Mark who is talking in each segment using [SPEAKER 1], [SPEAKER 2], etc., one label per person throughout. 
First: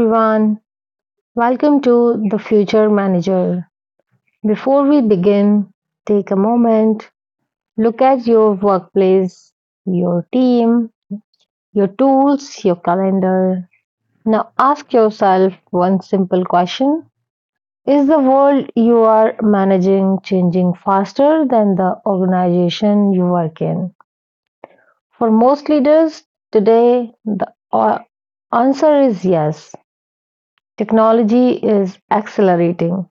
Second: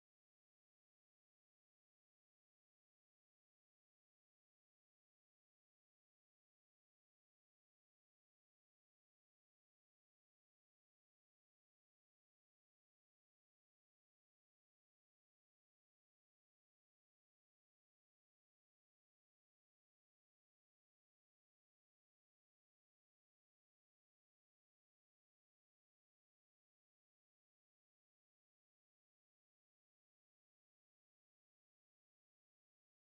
[SPEAKER 1] everyone. Welcome to The Future Manager. Before we begin, take a moment, look at your workplace, your team, your tools, your calendar. Now, ask yourself one simple question: Is the world you are managing changing faster than the organization you work in? For most leaders today, the answer is yes. Technology is accelerating.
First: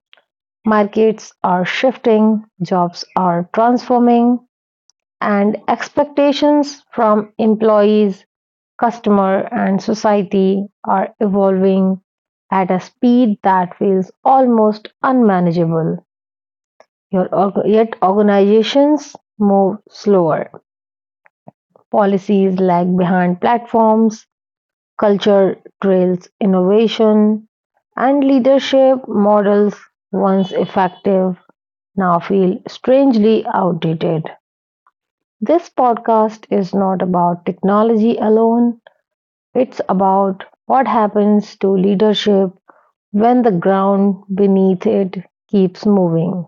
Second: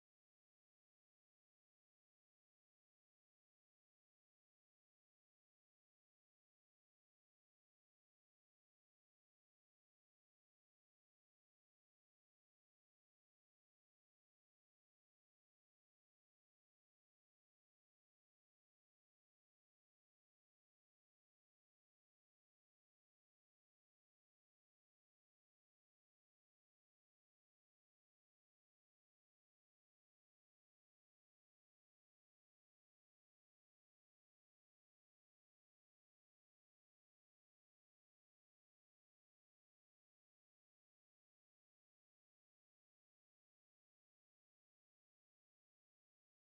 [SPEAKER 1] Markets are shifting, jobs are transforming, and expectations from employees, customer, and society are evolving at a speed that feels almost unmanageable. Yet organizations move slower. Policies lag behind platforms. Culture trails innovation, and leadership models, once effective, now feel strangely outdated. This podcast is not about technology alone, it's about what happens to leadership when the ground beneath it keeps moving.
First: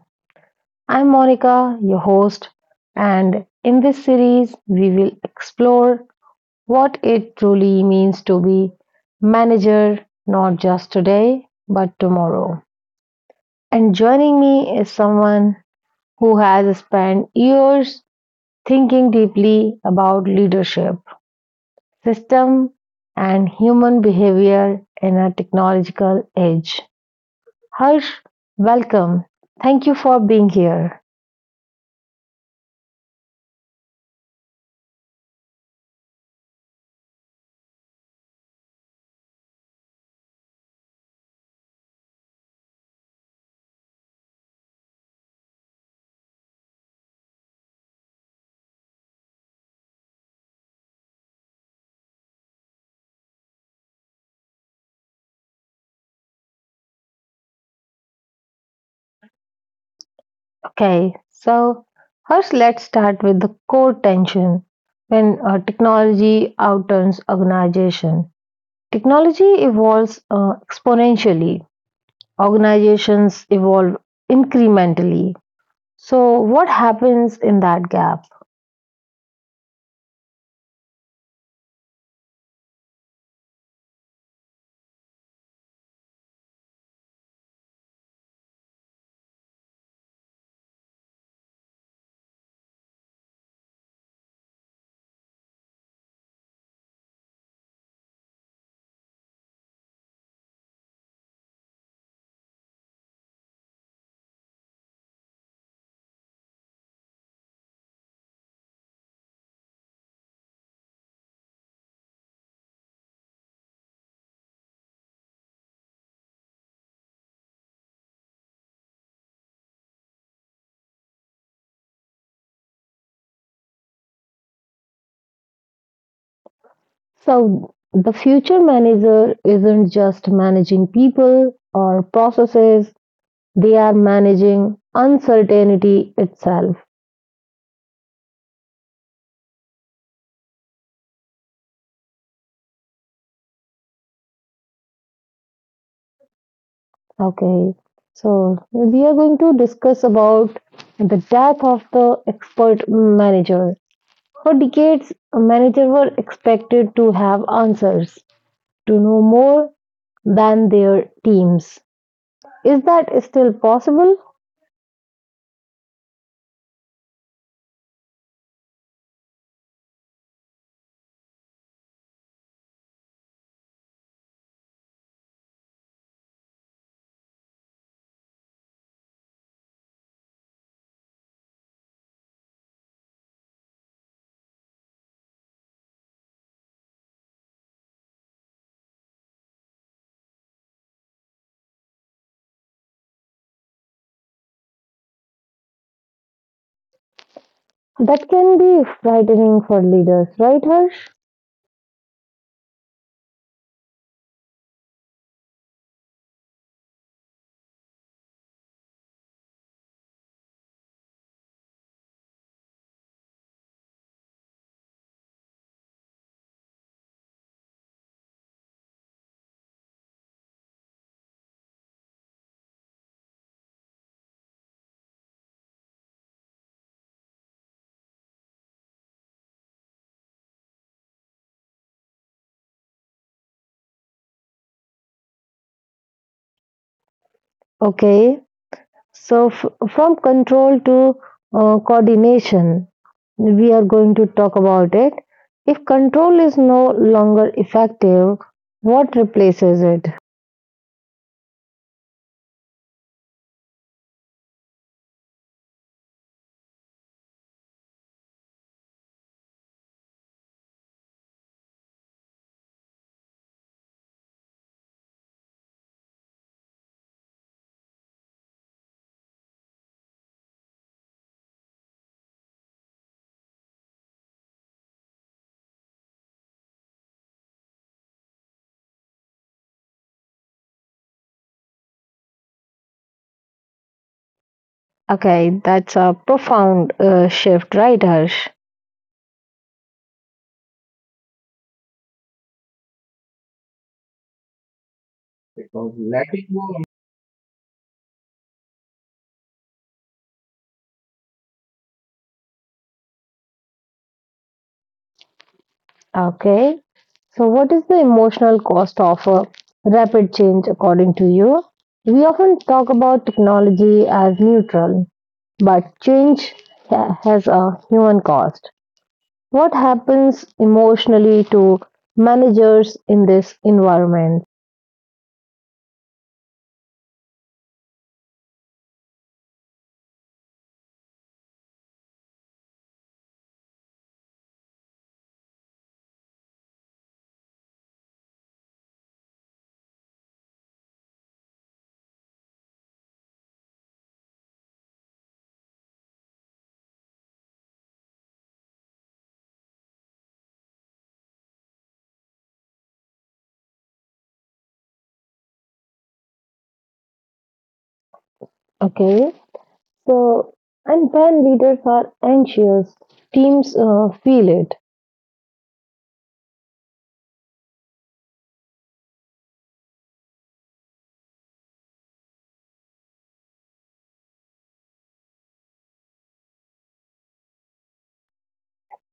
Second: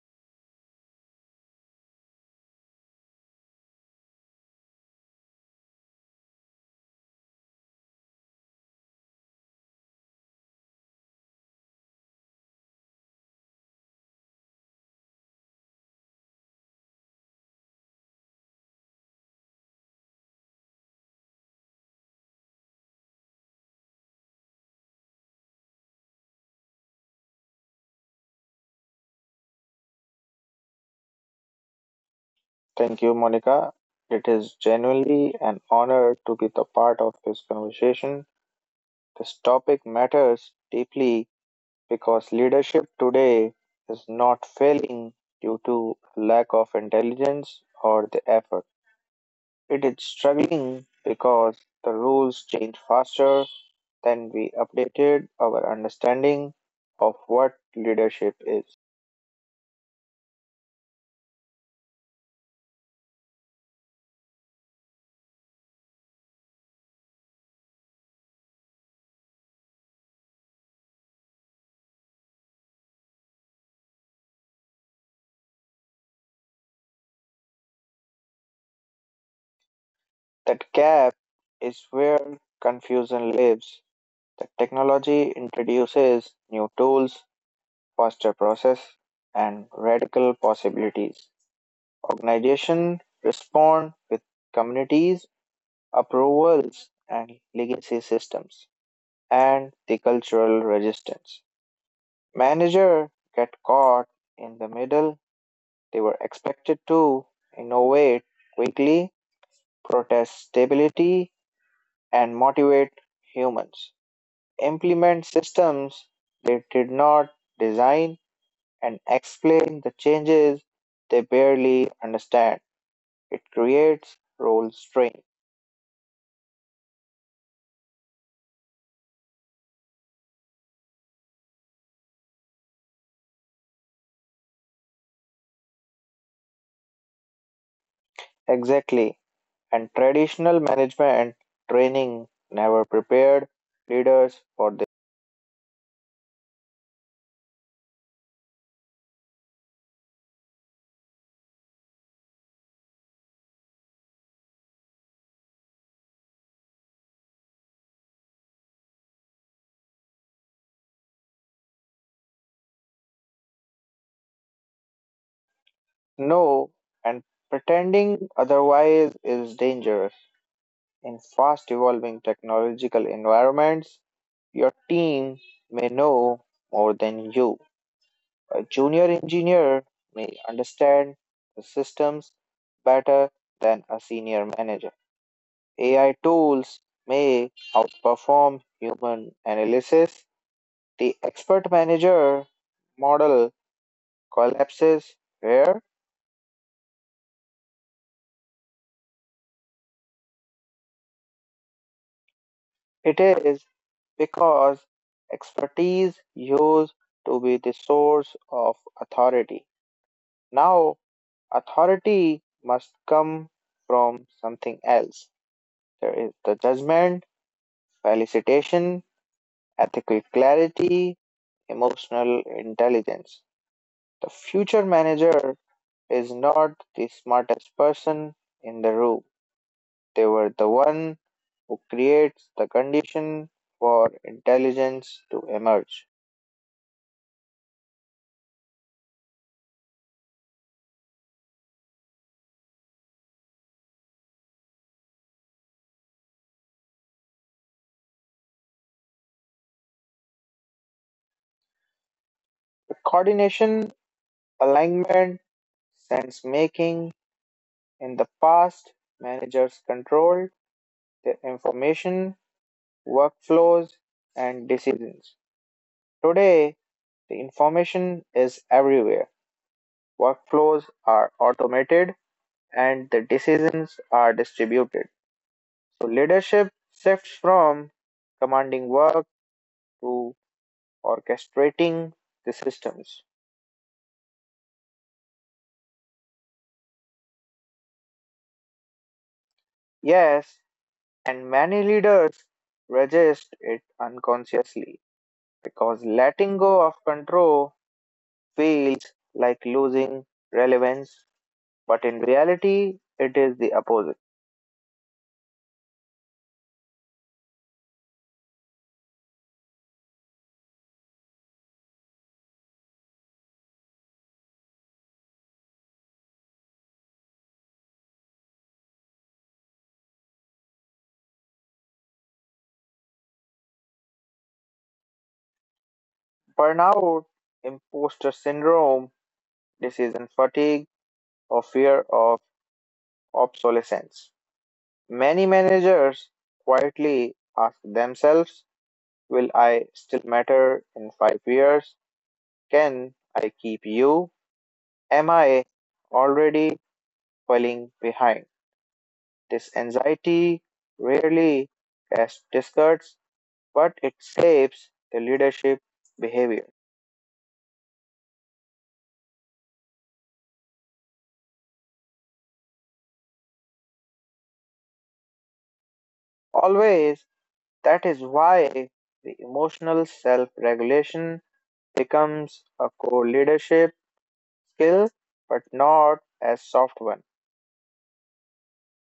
[SPEAKER 1] I'm Monica, your host, and in this series, we will explore what it truly means to be manager, not just today, but tomorrow. And joining me is someone who has spent years thinking deeply about leadership, system, and human behavior in a technological age. Harsh, welcome. Thank you for being here.
[SPEAKER 2] Thank you, Monica. It is genuinely an honor to be the part of this conversation. This topic matters deeply because leadership today is not failing due to lack of intelligence or the effort. It is struggling because the rules change faster than we updated our understanding of what leadership is.
[SPEAKER 1] Okay, so first let's start with the core tension when technology outturns organization. Technology evolves exponentially, organizations evolve incrementally. So, what happens in that gap?
[SPEAKER 2] That gap is where confusion lives. The technology introduces new tools, faster process, and radical possibilities. Organizations respond with communities, approvals, and legacy systems, and the cultural resistance. Manager get caught in the middle. They were expected to innovate quickly, protest stability, and motivate humans. Implement systems they did not design and explain the changes they barely understand. It creates role strain.
[SPEAKER 1] So, the future manager isn't just managing people or processes, they are managing uncertainty itself.
[SPEAKER 2] Exactly. And traditional management training never prepared leaders for this.
[SPEAKER 1] Okay, so we are going to discuss about the death of the expert manager. For decades, managers were expected to have answers to know more than their teams. Is that still possible?
[SPEAKER 2] No, and pretending otherwise is dangerous. In fast evolving technological environments, your team may know more than you. A junior engineer may understand the systems better than a senior manager. AI tools may outperform human analysis. The expert manager model collapses where
[SPEAKER 1] That can be frightening for leaders, right, Harsh?
[SPEAKER 2] it is because expertise used to be the source of authority. Now, authority must come from something else. There is the judgment, felicitation, ethical clarity, emotional intelligence. The future manager is not the smartest person in the room. They were the one who creates the condition for intelligence to emerge.
[SPEAKER 1] Okay, so from control to coordination, we are going to talk about it. If control is no longer effective, what replaces it?
[SPEAKER 2] The coordination, alignment, sense making in the past, managers controlled their information, workflows, and decisions. Today, the information is everywhere. Workflows are automated and the decisions are distributed. So leadership shifts from commanding work to orchestrating the systems.
[SPEAKER 1] Okay, that's a profound shift, right, Harsh?
[SPEAKER 2] Yes, and many leaders resist it unconsciously because letting go of control feels like losing relevance, but in reality, it is the opposite.
[SPEAKER 1] Okay. So, what is the emotional cost of a rapid change according to you? We often talk about technology as neutral, but change has a human cost. What happens emotionally to managers in this environment?
[SPEAKER 2] Burnout, imposter syndrome, decision fatigue, or fear of obsolescence. Many managers quietly ask themselves, will I still matter in 5 years? Can I keep you? Am I already falling behind? This anxiety rarely as discards, but it shapes the leadership behavior.
[SPEAKER 1] Okay. So, and when leaders are anxious, teams feel it.
[SPEAKER 2] Always, that is why the emotional self regulation becomes a core leadership skill, but not a soft one.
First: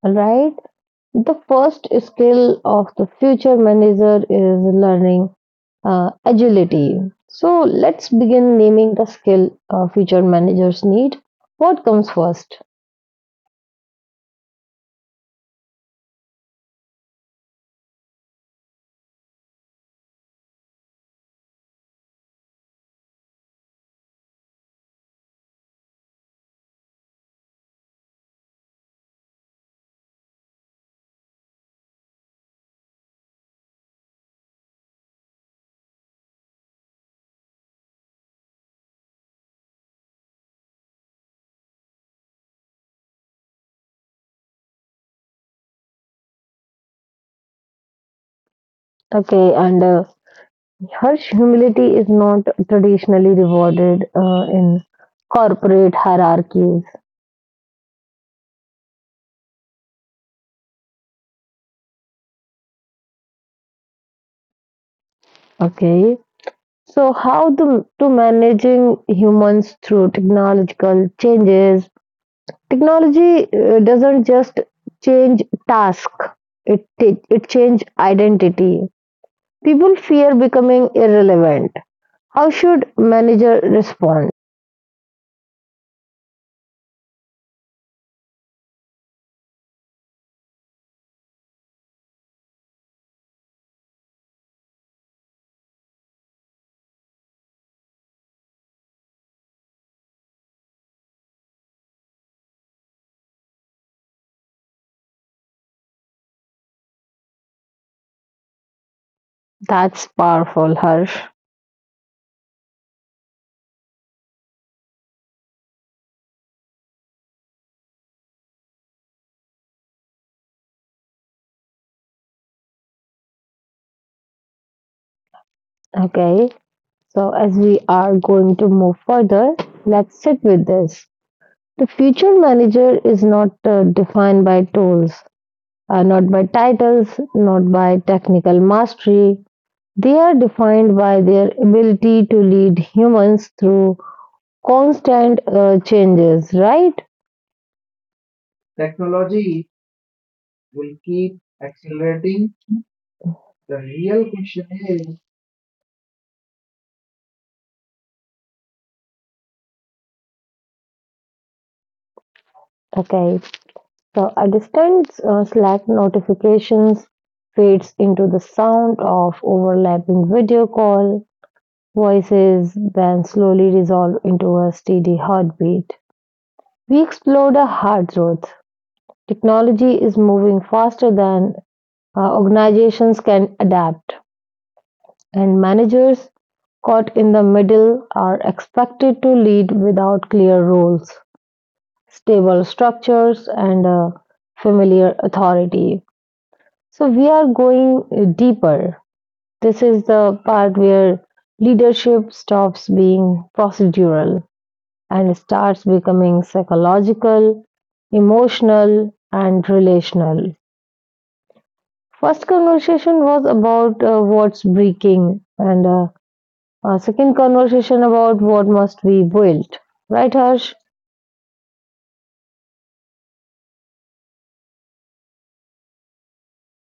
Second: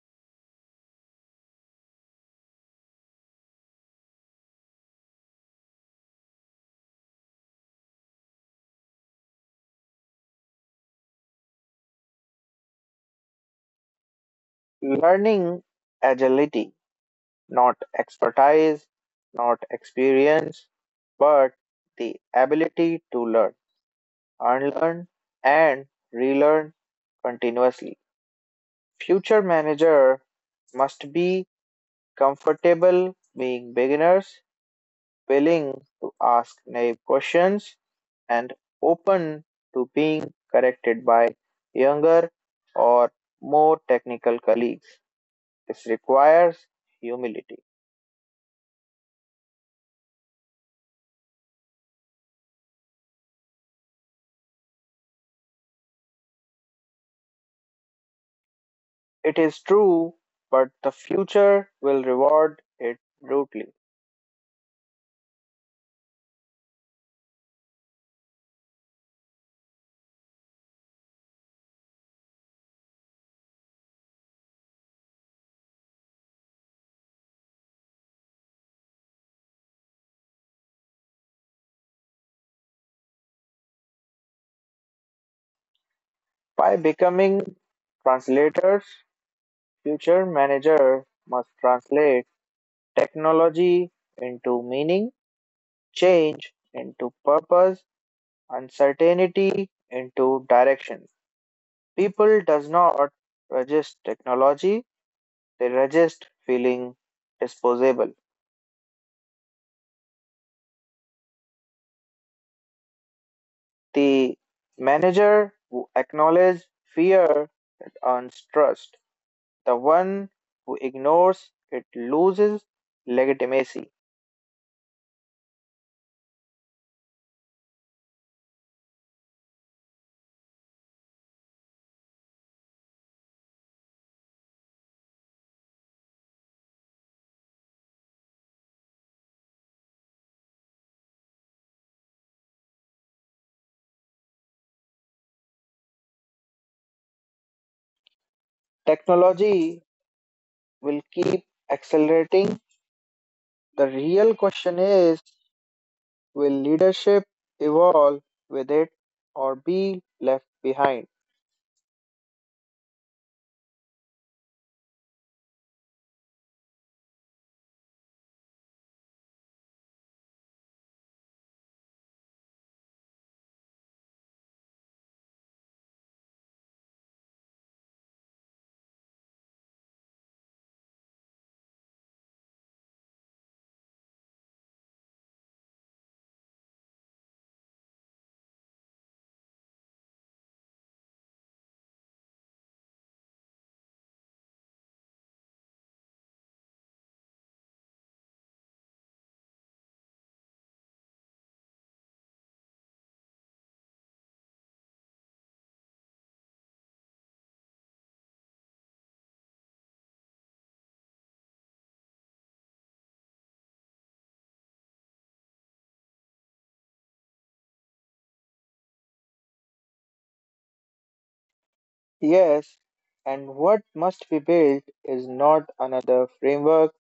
[SPEAKER 1] All right. The first skill of the future manager is learning. Agility. So let's begin naming the skill future managers need. What comes first?
[SPEAKER 2] Learning agility not expertise, not experience, but the ability to learn, unlearn, and relearn continuously. Future manager must be comfortable being beginners, willing to ask naive questions, and open to being corrected by younger or more technical colleagues. This requires humility.
[SPEAKER 1] Okay, and Harsh, humility is not traditionally rewarded in corporate hierarchies.
[SPEAKER 2] It is true, but the future will reward it brutally.
[SPEAKER 1] Okay, so how to managing humans through technological changes? Technology doesn't just change task; it change identity. People fear becoming irrelevant. How should manager respond?
[SPEAKER 2] By becoming translators, future managers must translate technology into meaning, change into purpose, uncertainty into direction. People does not resist technology, they resist feeling disposable.
[SPEAKER 1] That's powerful, Harsh.
[SPEAKER 2] The manager who acknowledges fear that earns trust. The one who ignores it loses legitimacy.
[SPEAKER 1] Okay, so as we are going to move further, let's sit with this. The future manager is not defined by tools, not by titles, not by technical mastery. They are defined by their ability to lead humans through constant changes, right?
[SPEAKER 2] Technology will keep accelerating. The real question is, will leadership evolve with it or be left behind?
[SPEAKER 1] Okay, The a distant Slack notifications fades into the sound of overlapping video call voices, then slowly resolve into a steady heartbeat. We explored a hard truth. Technology is moving faster than organizations can adapt, and managers caught in the middle are expected to lead without clear roles, stable structures, and a familiar authority. So we are going deeper. This is the part where leadership stops being procedural and starts becoming psychological, emotional, and relational. First conversation was about what's breaking, and second conversation about what must be built. Right, Harsh?
[SPEAKER 2] Yes, and what must be built is not another framework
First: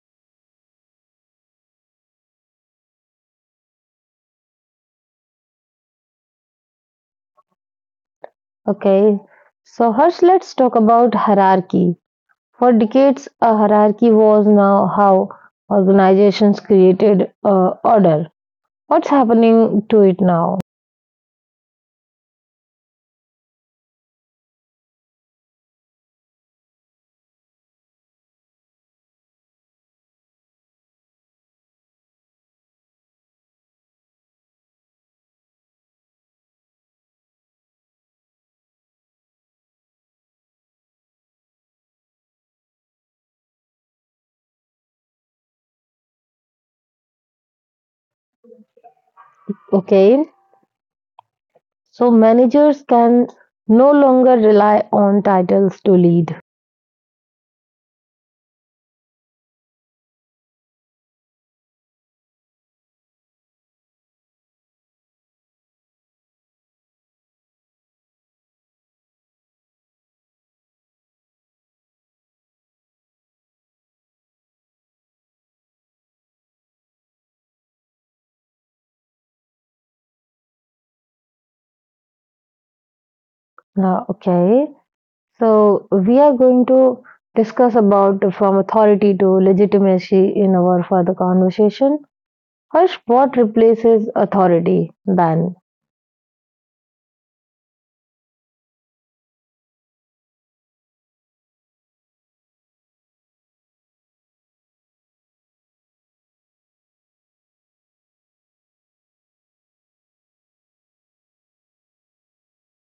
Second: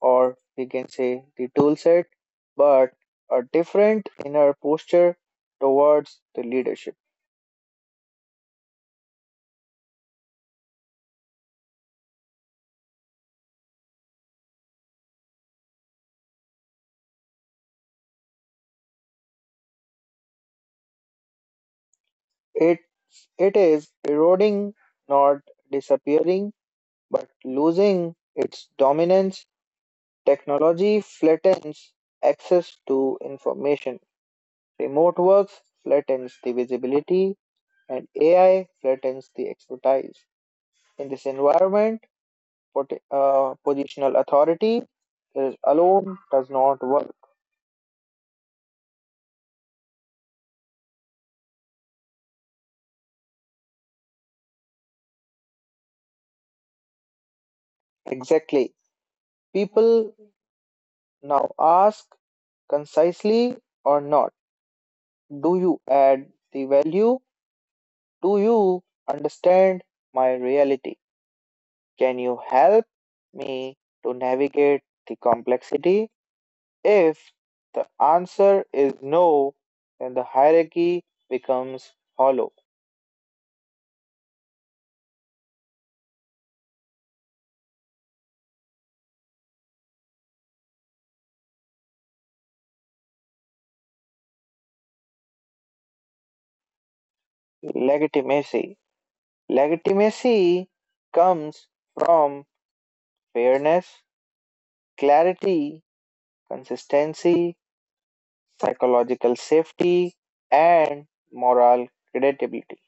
[SPEAKER 2] or we can say the tool set, but a different inner posture towards the leadership.
[SPEAKER 1] Okay. So, Harsh, let's talk about hierarchy. For decades, a hierarchy was now how organizations created order. What's happening to it now?
[SPEAKER 2] It it is eroding, not disappearing, but losing its dominance. Technology flattens access to information. Remote works flattens the visibility and AI flattens the expertise. In this environment, positional authority is alone does not work.
[SPEAKER 1] Okay, so managers can no longer rely on titles to lead.
[SPEAKER 2] Exactly. People now ask concisely or not, do you add the value? Do you understand my reality? Can you help me to navigate the complexity? If the answer is no, then the hierarchy becomes hollow.
[SPEAKER 1] Now, okay, so we are going to discuss about from authority to legitimacy in our further conversation. Harsh, what replaces authority then?
[SPEAKER 2] Legitimacy. Legitimacy comes from fairness, clarity, consistency, psychological safety, and moral credibility.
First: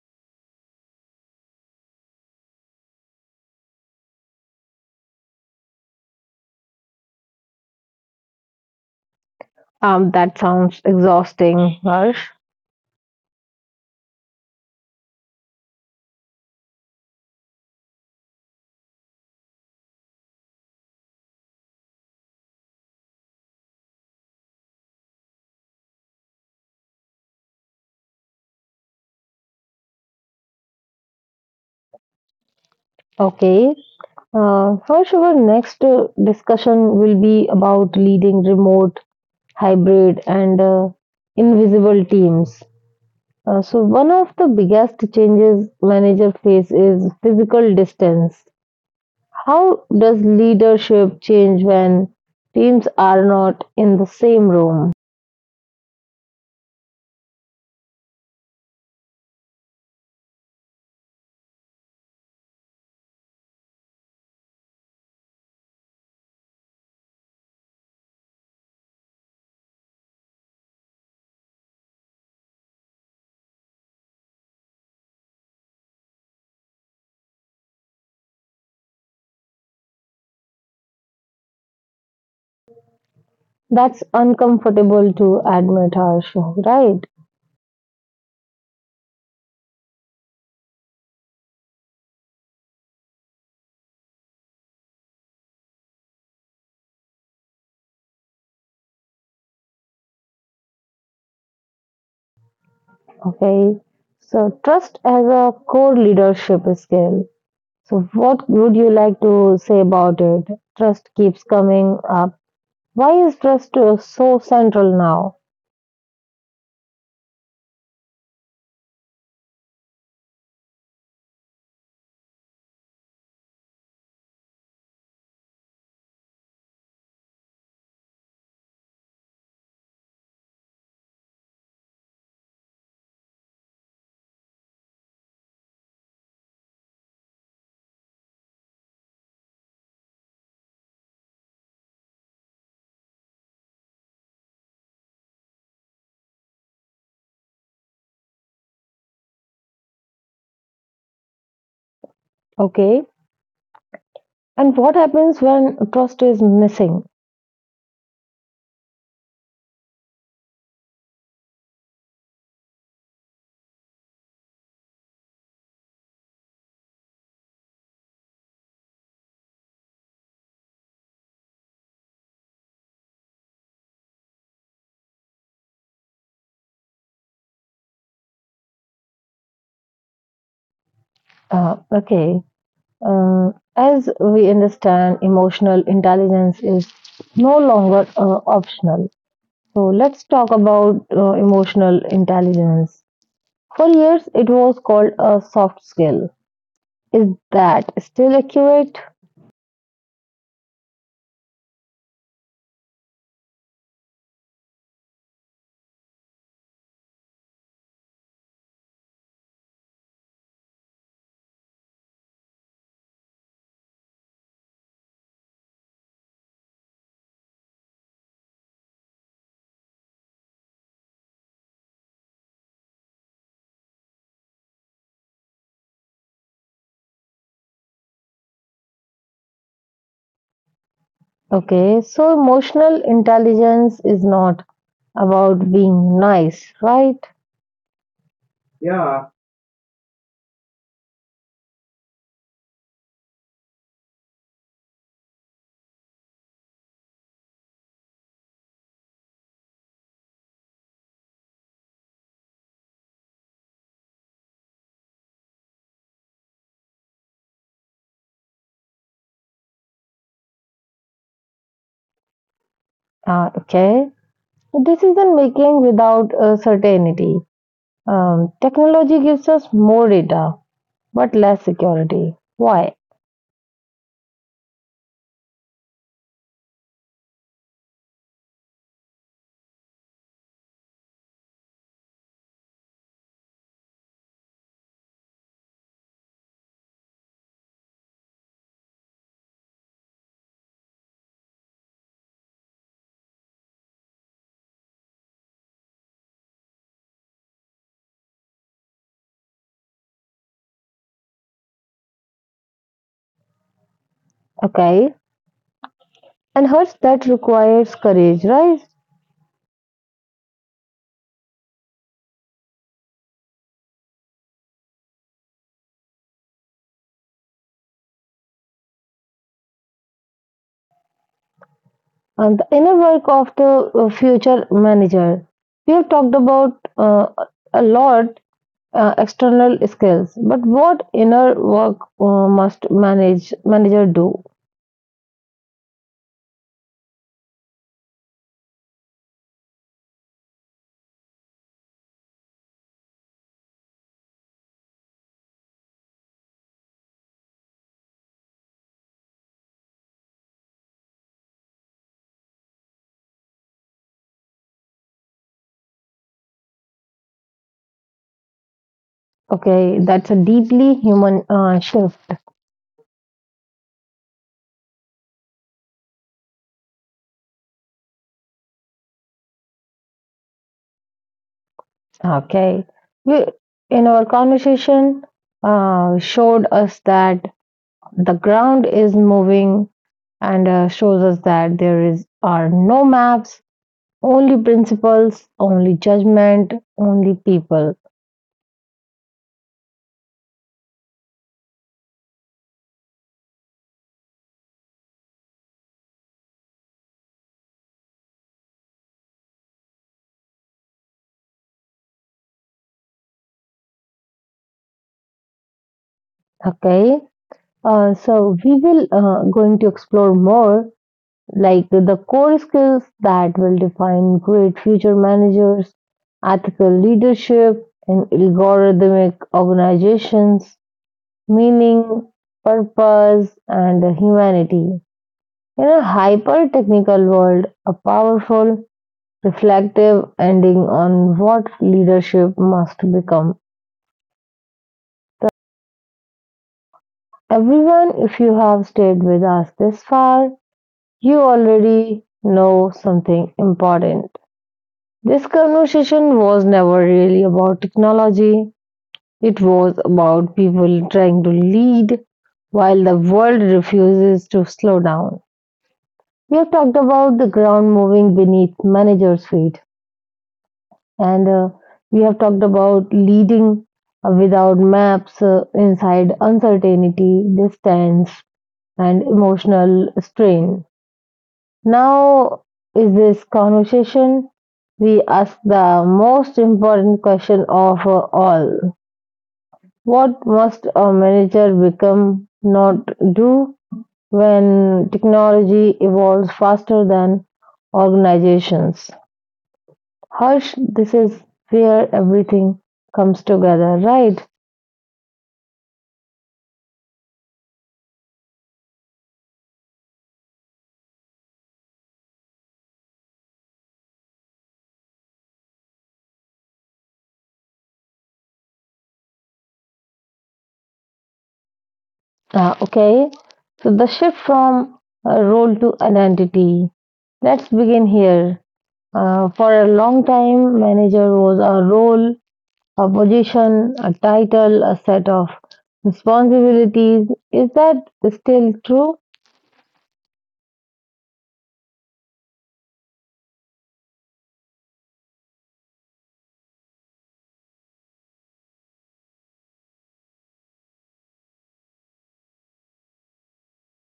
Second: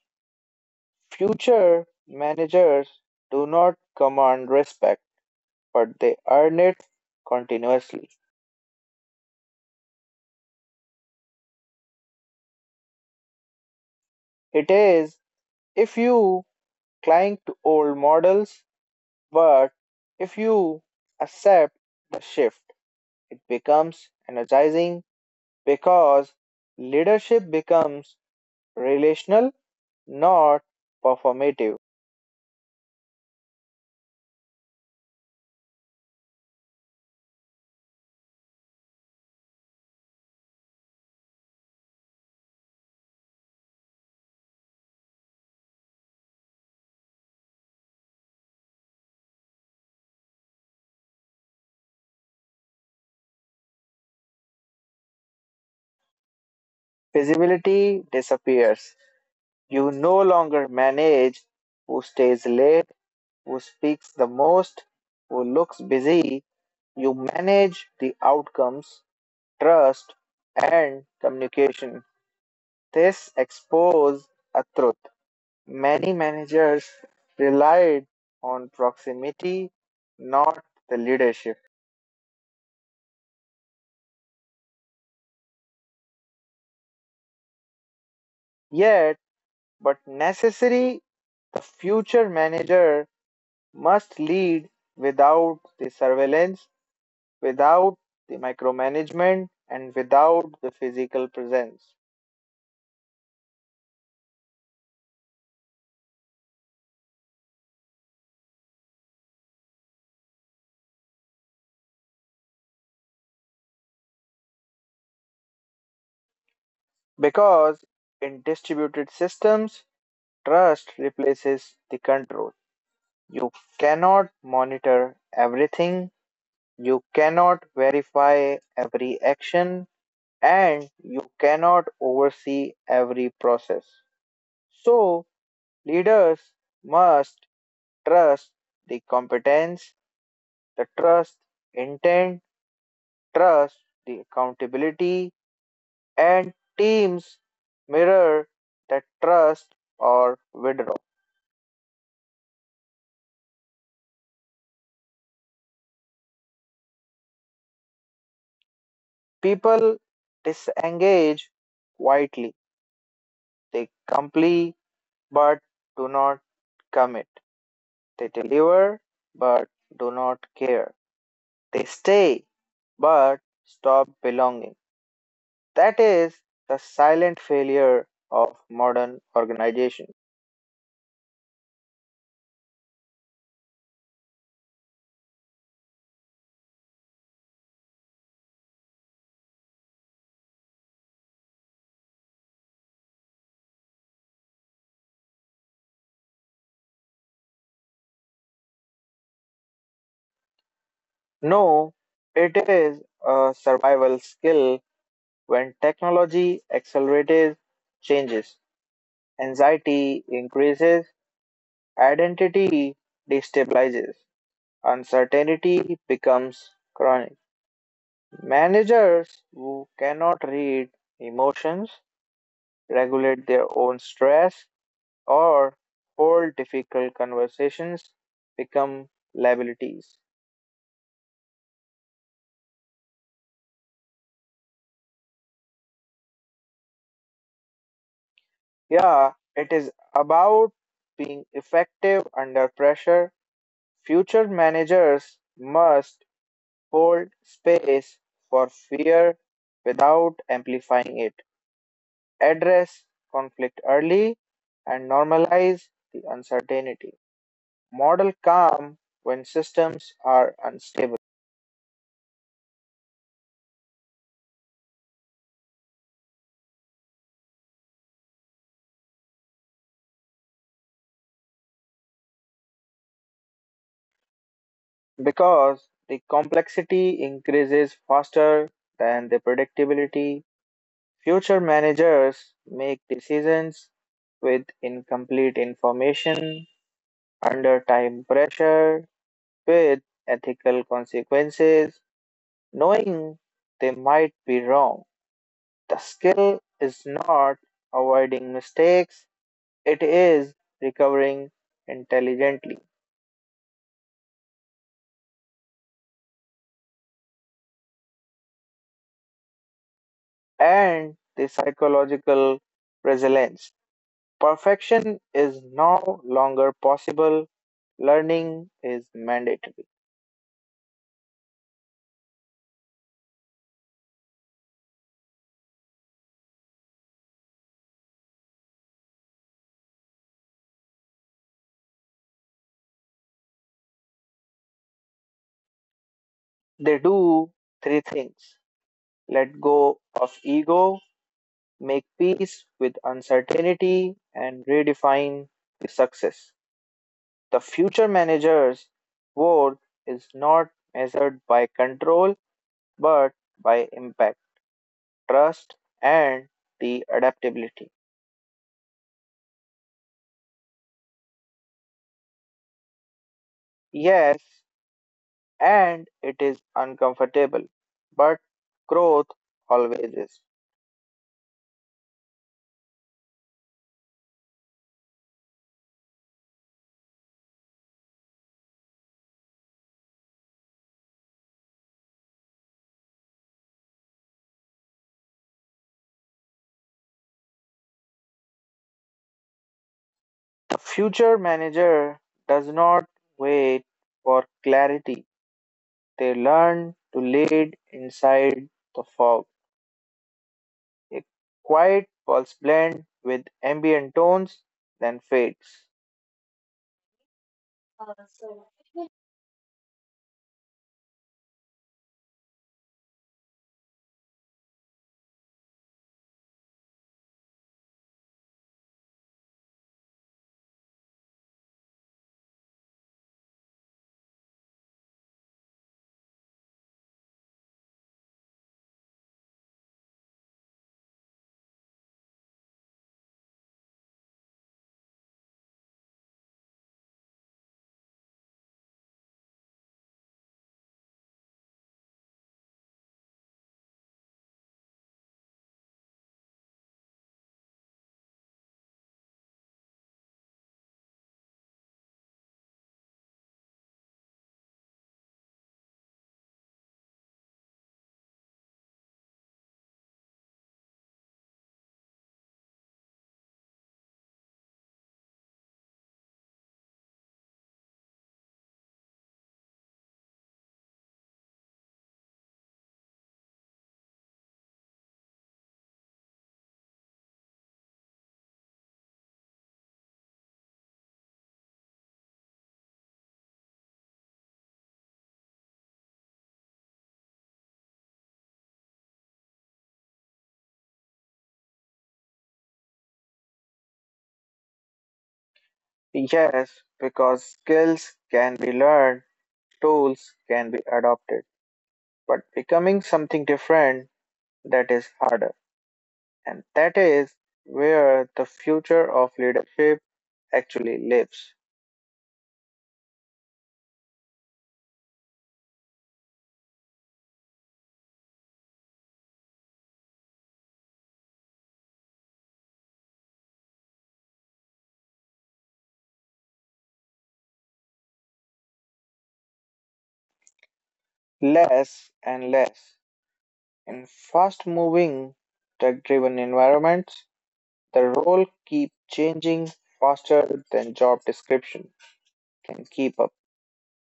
[SPEAKER 2] Future managers do not command respect, but they earn it continuously.
[SPEAKER 1] That sounds exhausting, Harsh.
[SPEAKER 2] It is if you cling to old models, but if you accept the shift, it becomes energizing because leadership becomes relational, not performative.
[SPEAKER 1] Okay, Harsh, our next discussion will be about leading remote, hybrid, and invisible teams. So, one of the biggest changes manager face is physical distance. How does leadership change when teams are not in the same room?
[SPEAKER 2] Visibility disappears. You no longer manage who stays late, who speaks the most, who looks busy. You manage the outcomes, trust, and communication. This exposes a truth. Many managers relied on proximity, not the leadership.
[SPEAKER 1] That's uncomfortable to admit, Harsh, right?
[SPEAKER 2] Yet, but necessary, the future manager must lead without the surveillance, without the micromanagement, and without the physical presence.
[SPEAKER 1] Okay. So, trust as a core leadership skill. So, what would you like to say about it? Trust keeps coming up. Why is trust so central now?
[SPEAKER 2] Because in distributed systems, trust replaces the control. You cannot monitor everything, you cannot verify every action, and you cannot oversee every process. So, leaders must trust the competence, the trust intent, trust the accountability, and teams mirror that trust or withdraw.
[SPEAKER 1] Okay. And what happens when trust is missing?
[SPEAKER 2] People disengage quietly. They comply but do not commit. They deliver but do not care. They stay but stop belonging. That is the silent failure of modern organization.
[SPEAKER 1] Okay. Uh, as we understand, emotional intelligence is no longer optional. So, let's talk about emotional intelligence. For years, it was called a soft skill. Is that still accurate?
[SPEAKER 2] No, it is a survival skill when technology accelerates changes. Anxiety increases, identity destabilizes, uncertainty becomes chronic. Managers who cannot read emotions, regulate their own stress, or hold difficult conversations become liabilities.
[SPEAKER 1] Okay, so emotional intelligence is not about being nice, right?
[SPEAKER 2] Yeah, it is about being effective under pressure. Future managers must hold space for fear without amplifying it, address conflict early, and normalize the uncertainty. Model calm when systems are unstable
[SPEAKER 1] Ah, okay, decision making without certainty. Technology gives us more data but less security. Why?
[SPEAKER 2] because the complexity increases faster than the predictability. Future managers make decisions with incomplete information, under time pressure, with ethical consequences knowing they might be wrong. The skill is not avoiding mistakes, it is recovering intelligently.
[SPEAKER 1] Okay, and hurts that requires courage, right?
[SPEAKER 2] And the psychological resilience. Perfection is no longer possible, learning is mandatory.
[SPEAKER 1] And the inner work of the future manager. We have talked about a lot external skills, but what inner work must manager do?
[SPEAKER 2] They do three things: let go of ego, make peace with uncertainty, and redefine the success. The future manager's worth is not measured by control but by impact, trust, and the adaptability.
[SPEAKER 1] Okay, that's a deeply human shift.
[SPEAKER 2] Yes, and it is uncomfortable, but growth always is.
[SPEAKER 1] Okay, we in our conversation showed us that the ground is moving and shows us that there is are no maps, only principles, only judgment, only people.
[SPEAKER 2] The future manager does not wait for clarity, they learn to lead inside the fog. A quiet pulse blend with ambient tones, then fades.
[SPEAKER 1] Okay, so we will going to explore more like the core skills that will define great future managers, ethical leadership, and algorithmic organizations, meaning, purpose, and humanity. In a hyper technical world, a powerful, reflective ending on what leadership must become. So, everyone, if you have stayed with us this far, you already know something important. This conversation was never really about technology. It was about people trying to lead while the world refuses to slow down. We have talked about the ground moving beneath managers' feet, and we have talked about leading without maps inside uncertainty, distance, and emotional strain. Now, in this conversation, we ask the most important question of all: What must a manager become, not do, when technology evolves faster than organizations? Harsh, this is where everything comes together, right?
[SPEAKER 2] Yes, because skills can be learned, tools can be adopted, but becoming something different, that is harder. And that is where the future of leadership actually lives.
[SPEAKER 1] Ah, okay, so the shift from role to identity. Let's begin here. For a long time, manager was a role, a position, a title, a set of responsibilities. Is that still true?
[SPEAKER 2] Less and less. In fast moving, tech driven environments, the role keep changing faster than job description can keep up.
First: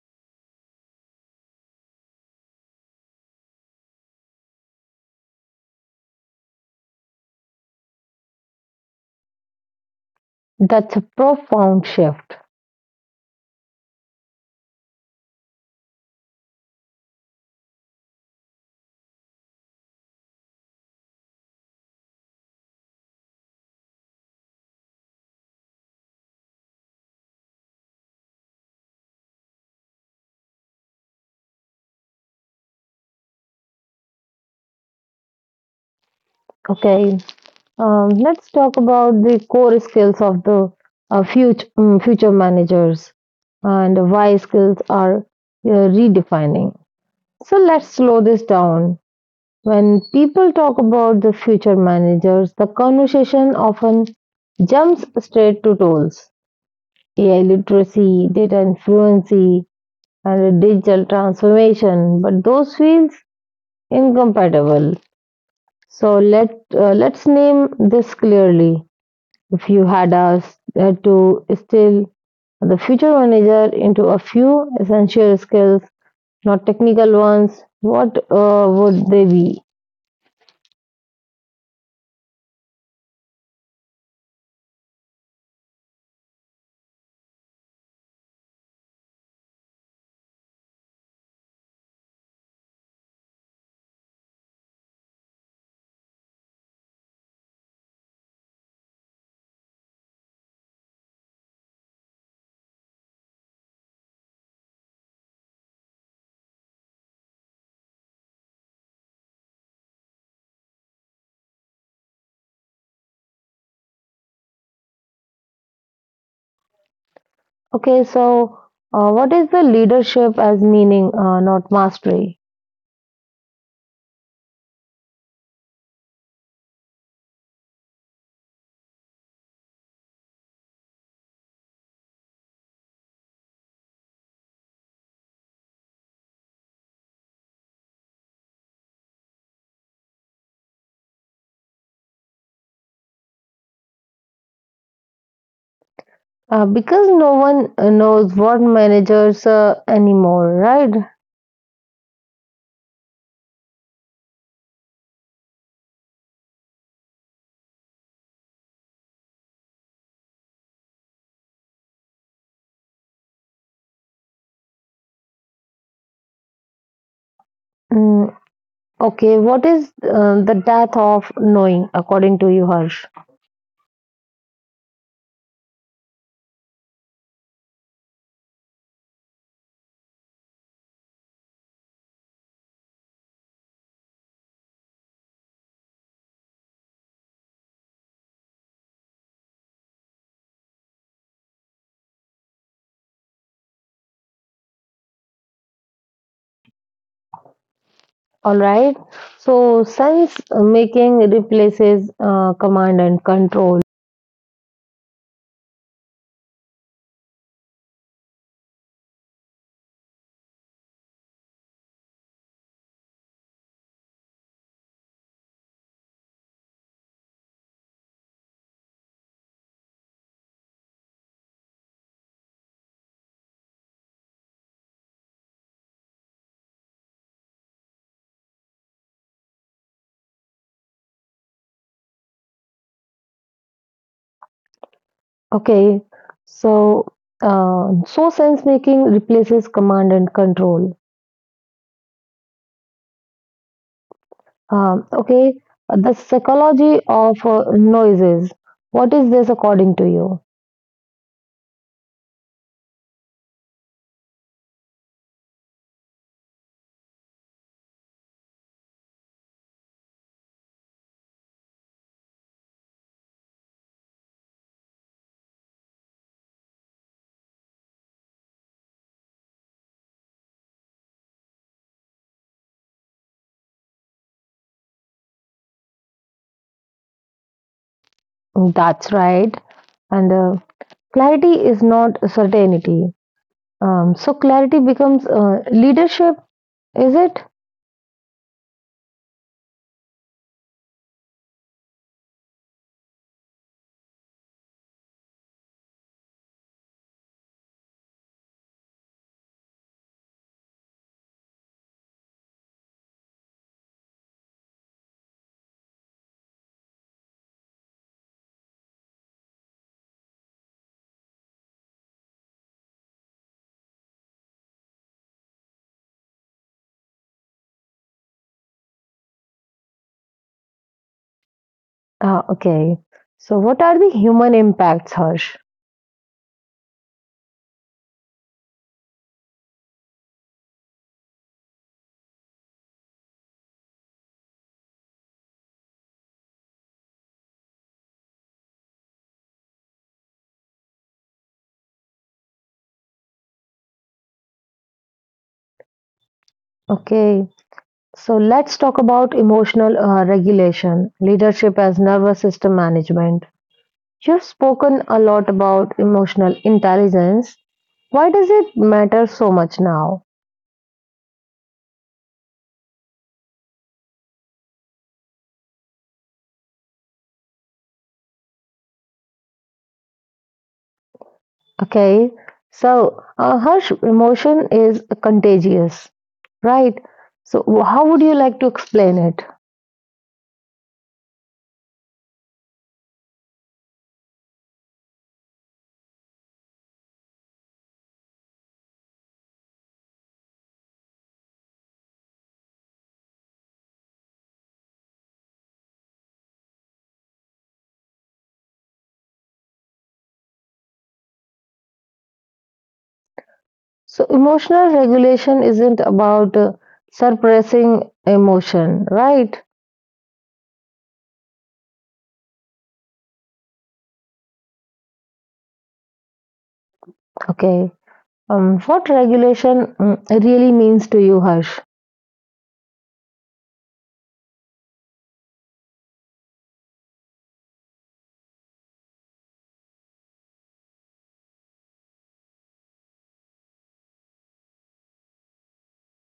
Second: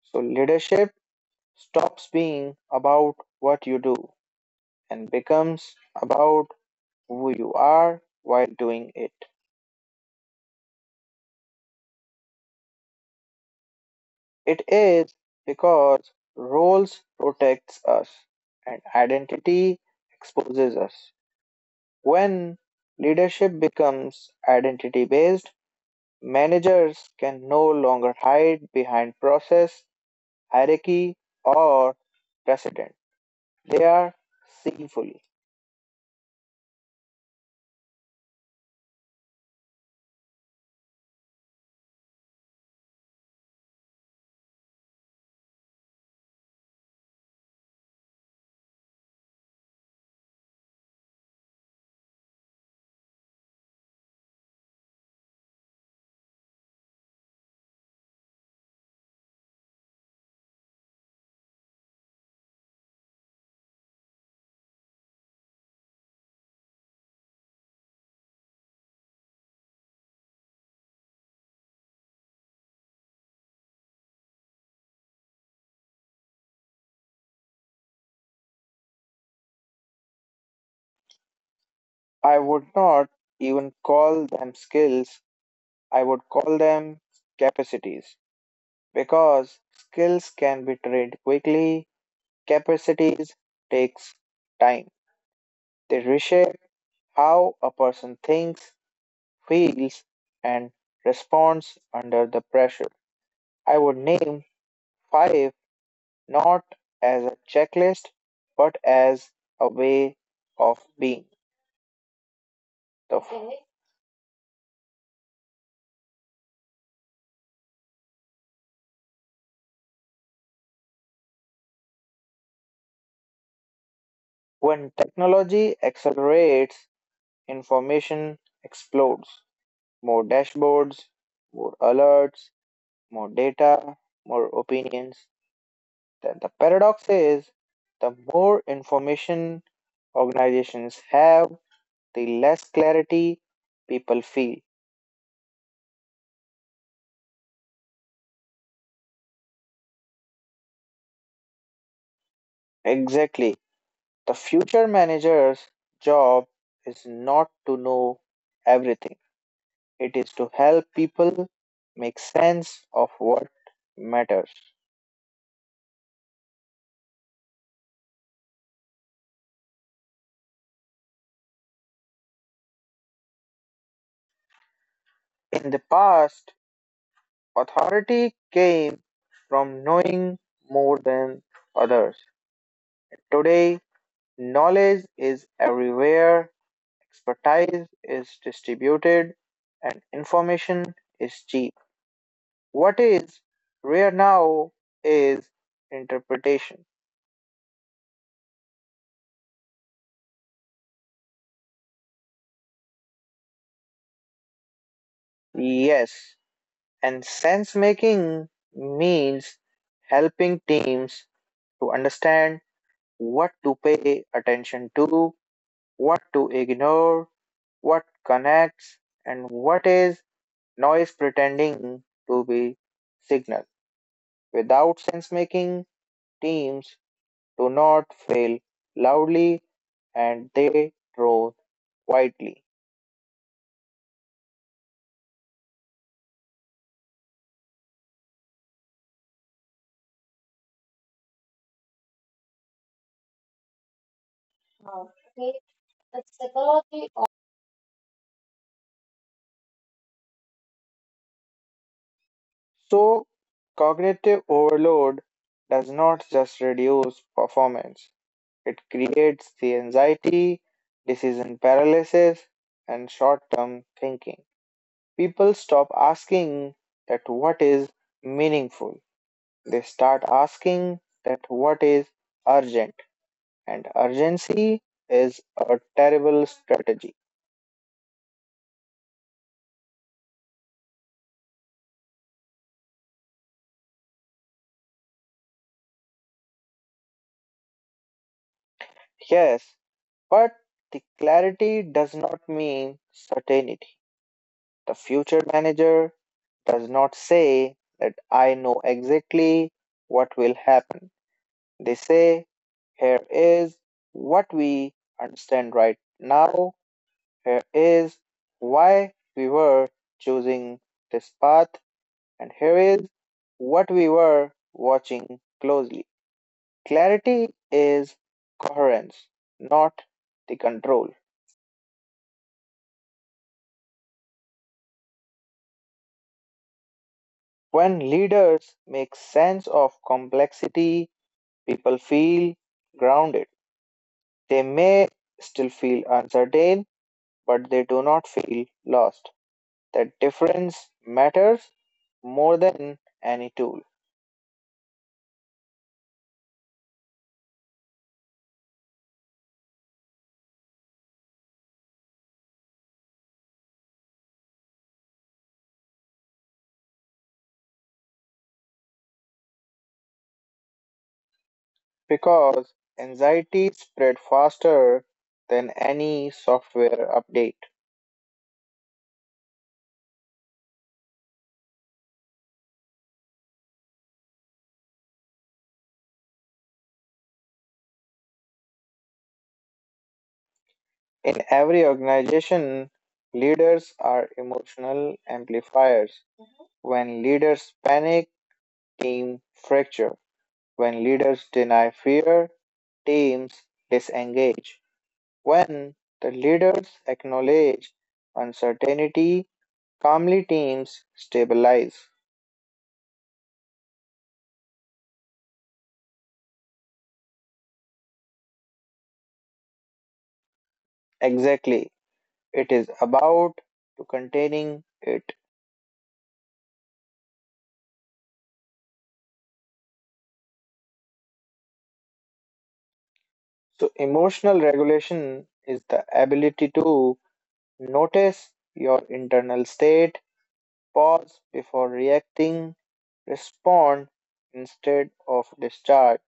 [SPEAKER 2] So leadership stops being about what you do and becomes about who you are while doing it.
[SPEAKER 1] That's a profound shift.
[SPEAKER 2] It is because roles protects us and identity exposes us. When leadership becomes identity based, managers can no longer hide behind process, hierarchy, or precedent. They are seen fully.
[SPEAKER 1] Okay, let's talk about the core skills of the future managers and why skills are redefining. So let's slow this down. When people talk about the future managers, the conversation often jumps straight to tools. AI literacy, data influency, and a digital transformation, but those fields incompatible. So let's name this clearly. If you had us to still the future manager into a few essential skills, not technical ones, what would they be?
[SPEAKER 2] I would not even call them skills, I would call them capacities. Because skills can be trained quickly, capacities takes time. They reshape how a person thinks, feels, and responds under the pressure. I would name five not as a checklist but as a way of being. The f-
[SPEAKER 1] Okay, so what is the leadership as meaning, not mastery?
[SPEAKER 2] when technology accelerates, information explodes. More dashboards, more alerts, more data, more opinions. Then the paradox is the more information organizations have, the less clarity people feel.
[SPEAKER 1] Because no one knows what managers anymore, right?
[SPEAKER 2] Exactly. The future manager's job is not to know everything, it is to help people make sense of what matters.
[SPEAKER 1] Mm, okay, what is the death of knowing, according to you, Harsh?
[SPEAKER 2] In the past, authority came from knowing more than others. Today, knowledge is everywhere, expertise is distributed, and information is cheap. What is rare now is interpretation.
[SPEAKER 1] All right, so sense making replaces command and control.
[SPEAKER 2] Yes, and sense making means helping teams to understand what to pay attention to, what to ignore, what connects, and what is noise pretending to be signal. Without sense making, teams do not fail loudly and they drone quietly.
[SPEAKER 1] Okay, so so sense making replaces command and control. Okay, the psychology of noises. What is this according to you?
[SPEAKER 2] So, cognitive overload does not just reduce performance, it creates the anxiety, decision paralysis, and short term thinking. People stop asking that what is meaningful, they start asking that what is urgent, and urgency is a terrible strategy.
[SPEAKER 1] That's right. And clarity is not certainty. So clarity becomes leadership, is it?
[SPEAKER 2] Yes, but the clarity does not mean certainty. The future manager does not say that I know exactly what will happen. They say, here is what we understand right now, here is why we were choosing this path, and here is what we were watching closely. Clarity is coherence, not the control.
[SPEAKER 1] Okay. So what are the human impacts, Harsh?
[SPEAKER 2] When leaders make sense of complexity, people feel grounded. They may still feel uncertain, but they do not feel lost. That difference matters more than any tool
[SPEAKER 1] Okay. So let's talk about emotional regulation, leadership as nervous system management. You've spoken a lot about emotional intelligence. Why does it matter so much now?
[SPEAKER 2] because anxiety spread faster than any software update.
[SPEAKER 1] Okay, so Harsh, emotion is contagious, right? So, how would you like to explain it?
[SPEAKER 2] In every organization, leaders are emotional amplifiers. When leaders panic, team fracture. When leaders deny fear, teams disengage. When the leaders acknowledge uncertainty, calmly teams stabilize.
[SPEAKER 1] So, emotional regulation isn't about suppressing emotion, right?
[SPEAKER 2] Exactly. It is about to containing it.
[SPEAKER 1] Okay, what regulation really means to you, Harsh?
[SPEAKER 2] So emotional regulation is the ability to notice your internal state, pause before reacting, respond instead of discharge.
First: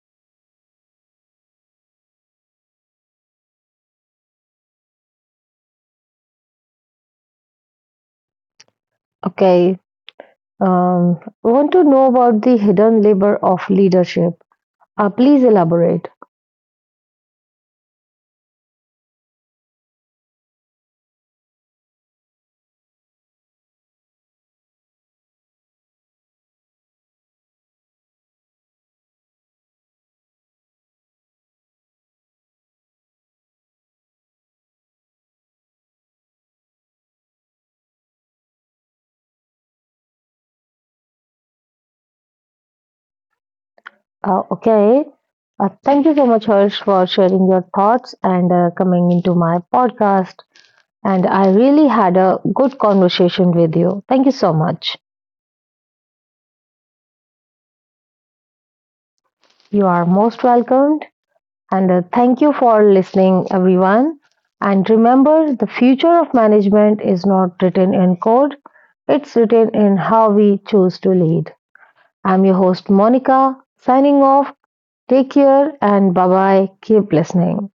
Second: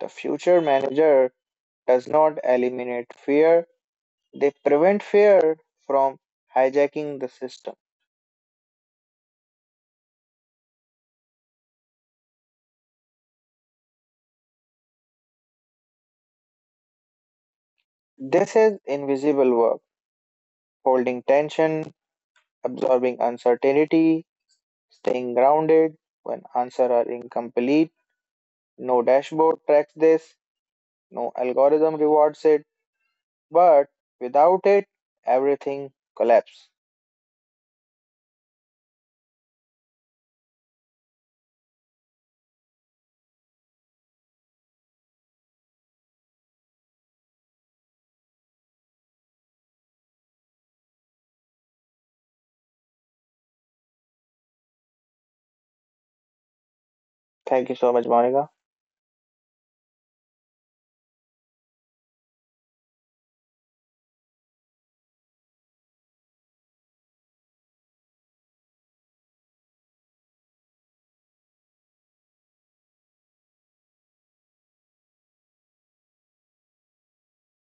[SPEAKER 2] The future manager does not eliminate fear, they prevent fear from hijacking the system.
[SPEAKER 1] Okay, um, I want to know about the hidden labor of leadership. Please elaborate.
[SPEAKER 2] This is invisible work, holding tension, absorbing uncertainty, staying grounded when answers are incomplete. No dashboard tracks this, no algorithm rewards it, but without it, everything collapses.
[SPEAKER 1] Okay. Thank you so much, Harsh, for sharing your thoughts and coming into my podcast. And I really had a good conversation with you. Thank you so much.
[SPEAKER 2] Thank you so much, Monica.
[SPEAKER 1] You are most welcomed. And thank you for listening, everyone. And remember, the future of management is not written in code, it's written in how we choose to lead. I'm your host, Monica, signing off. Take care and bye bye. Keep listening.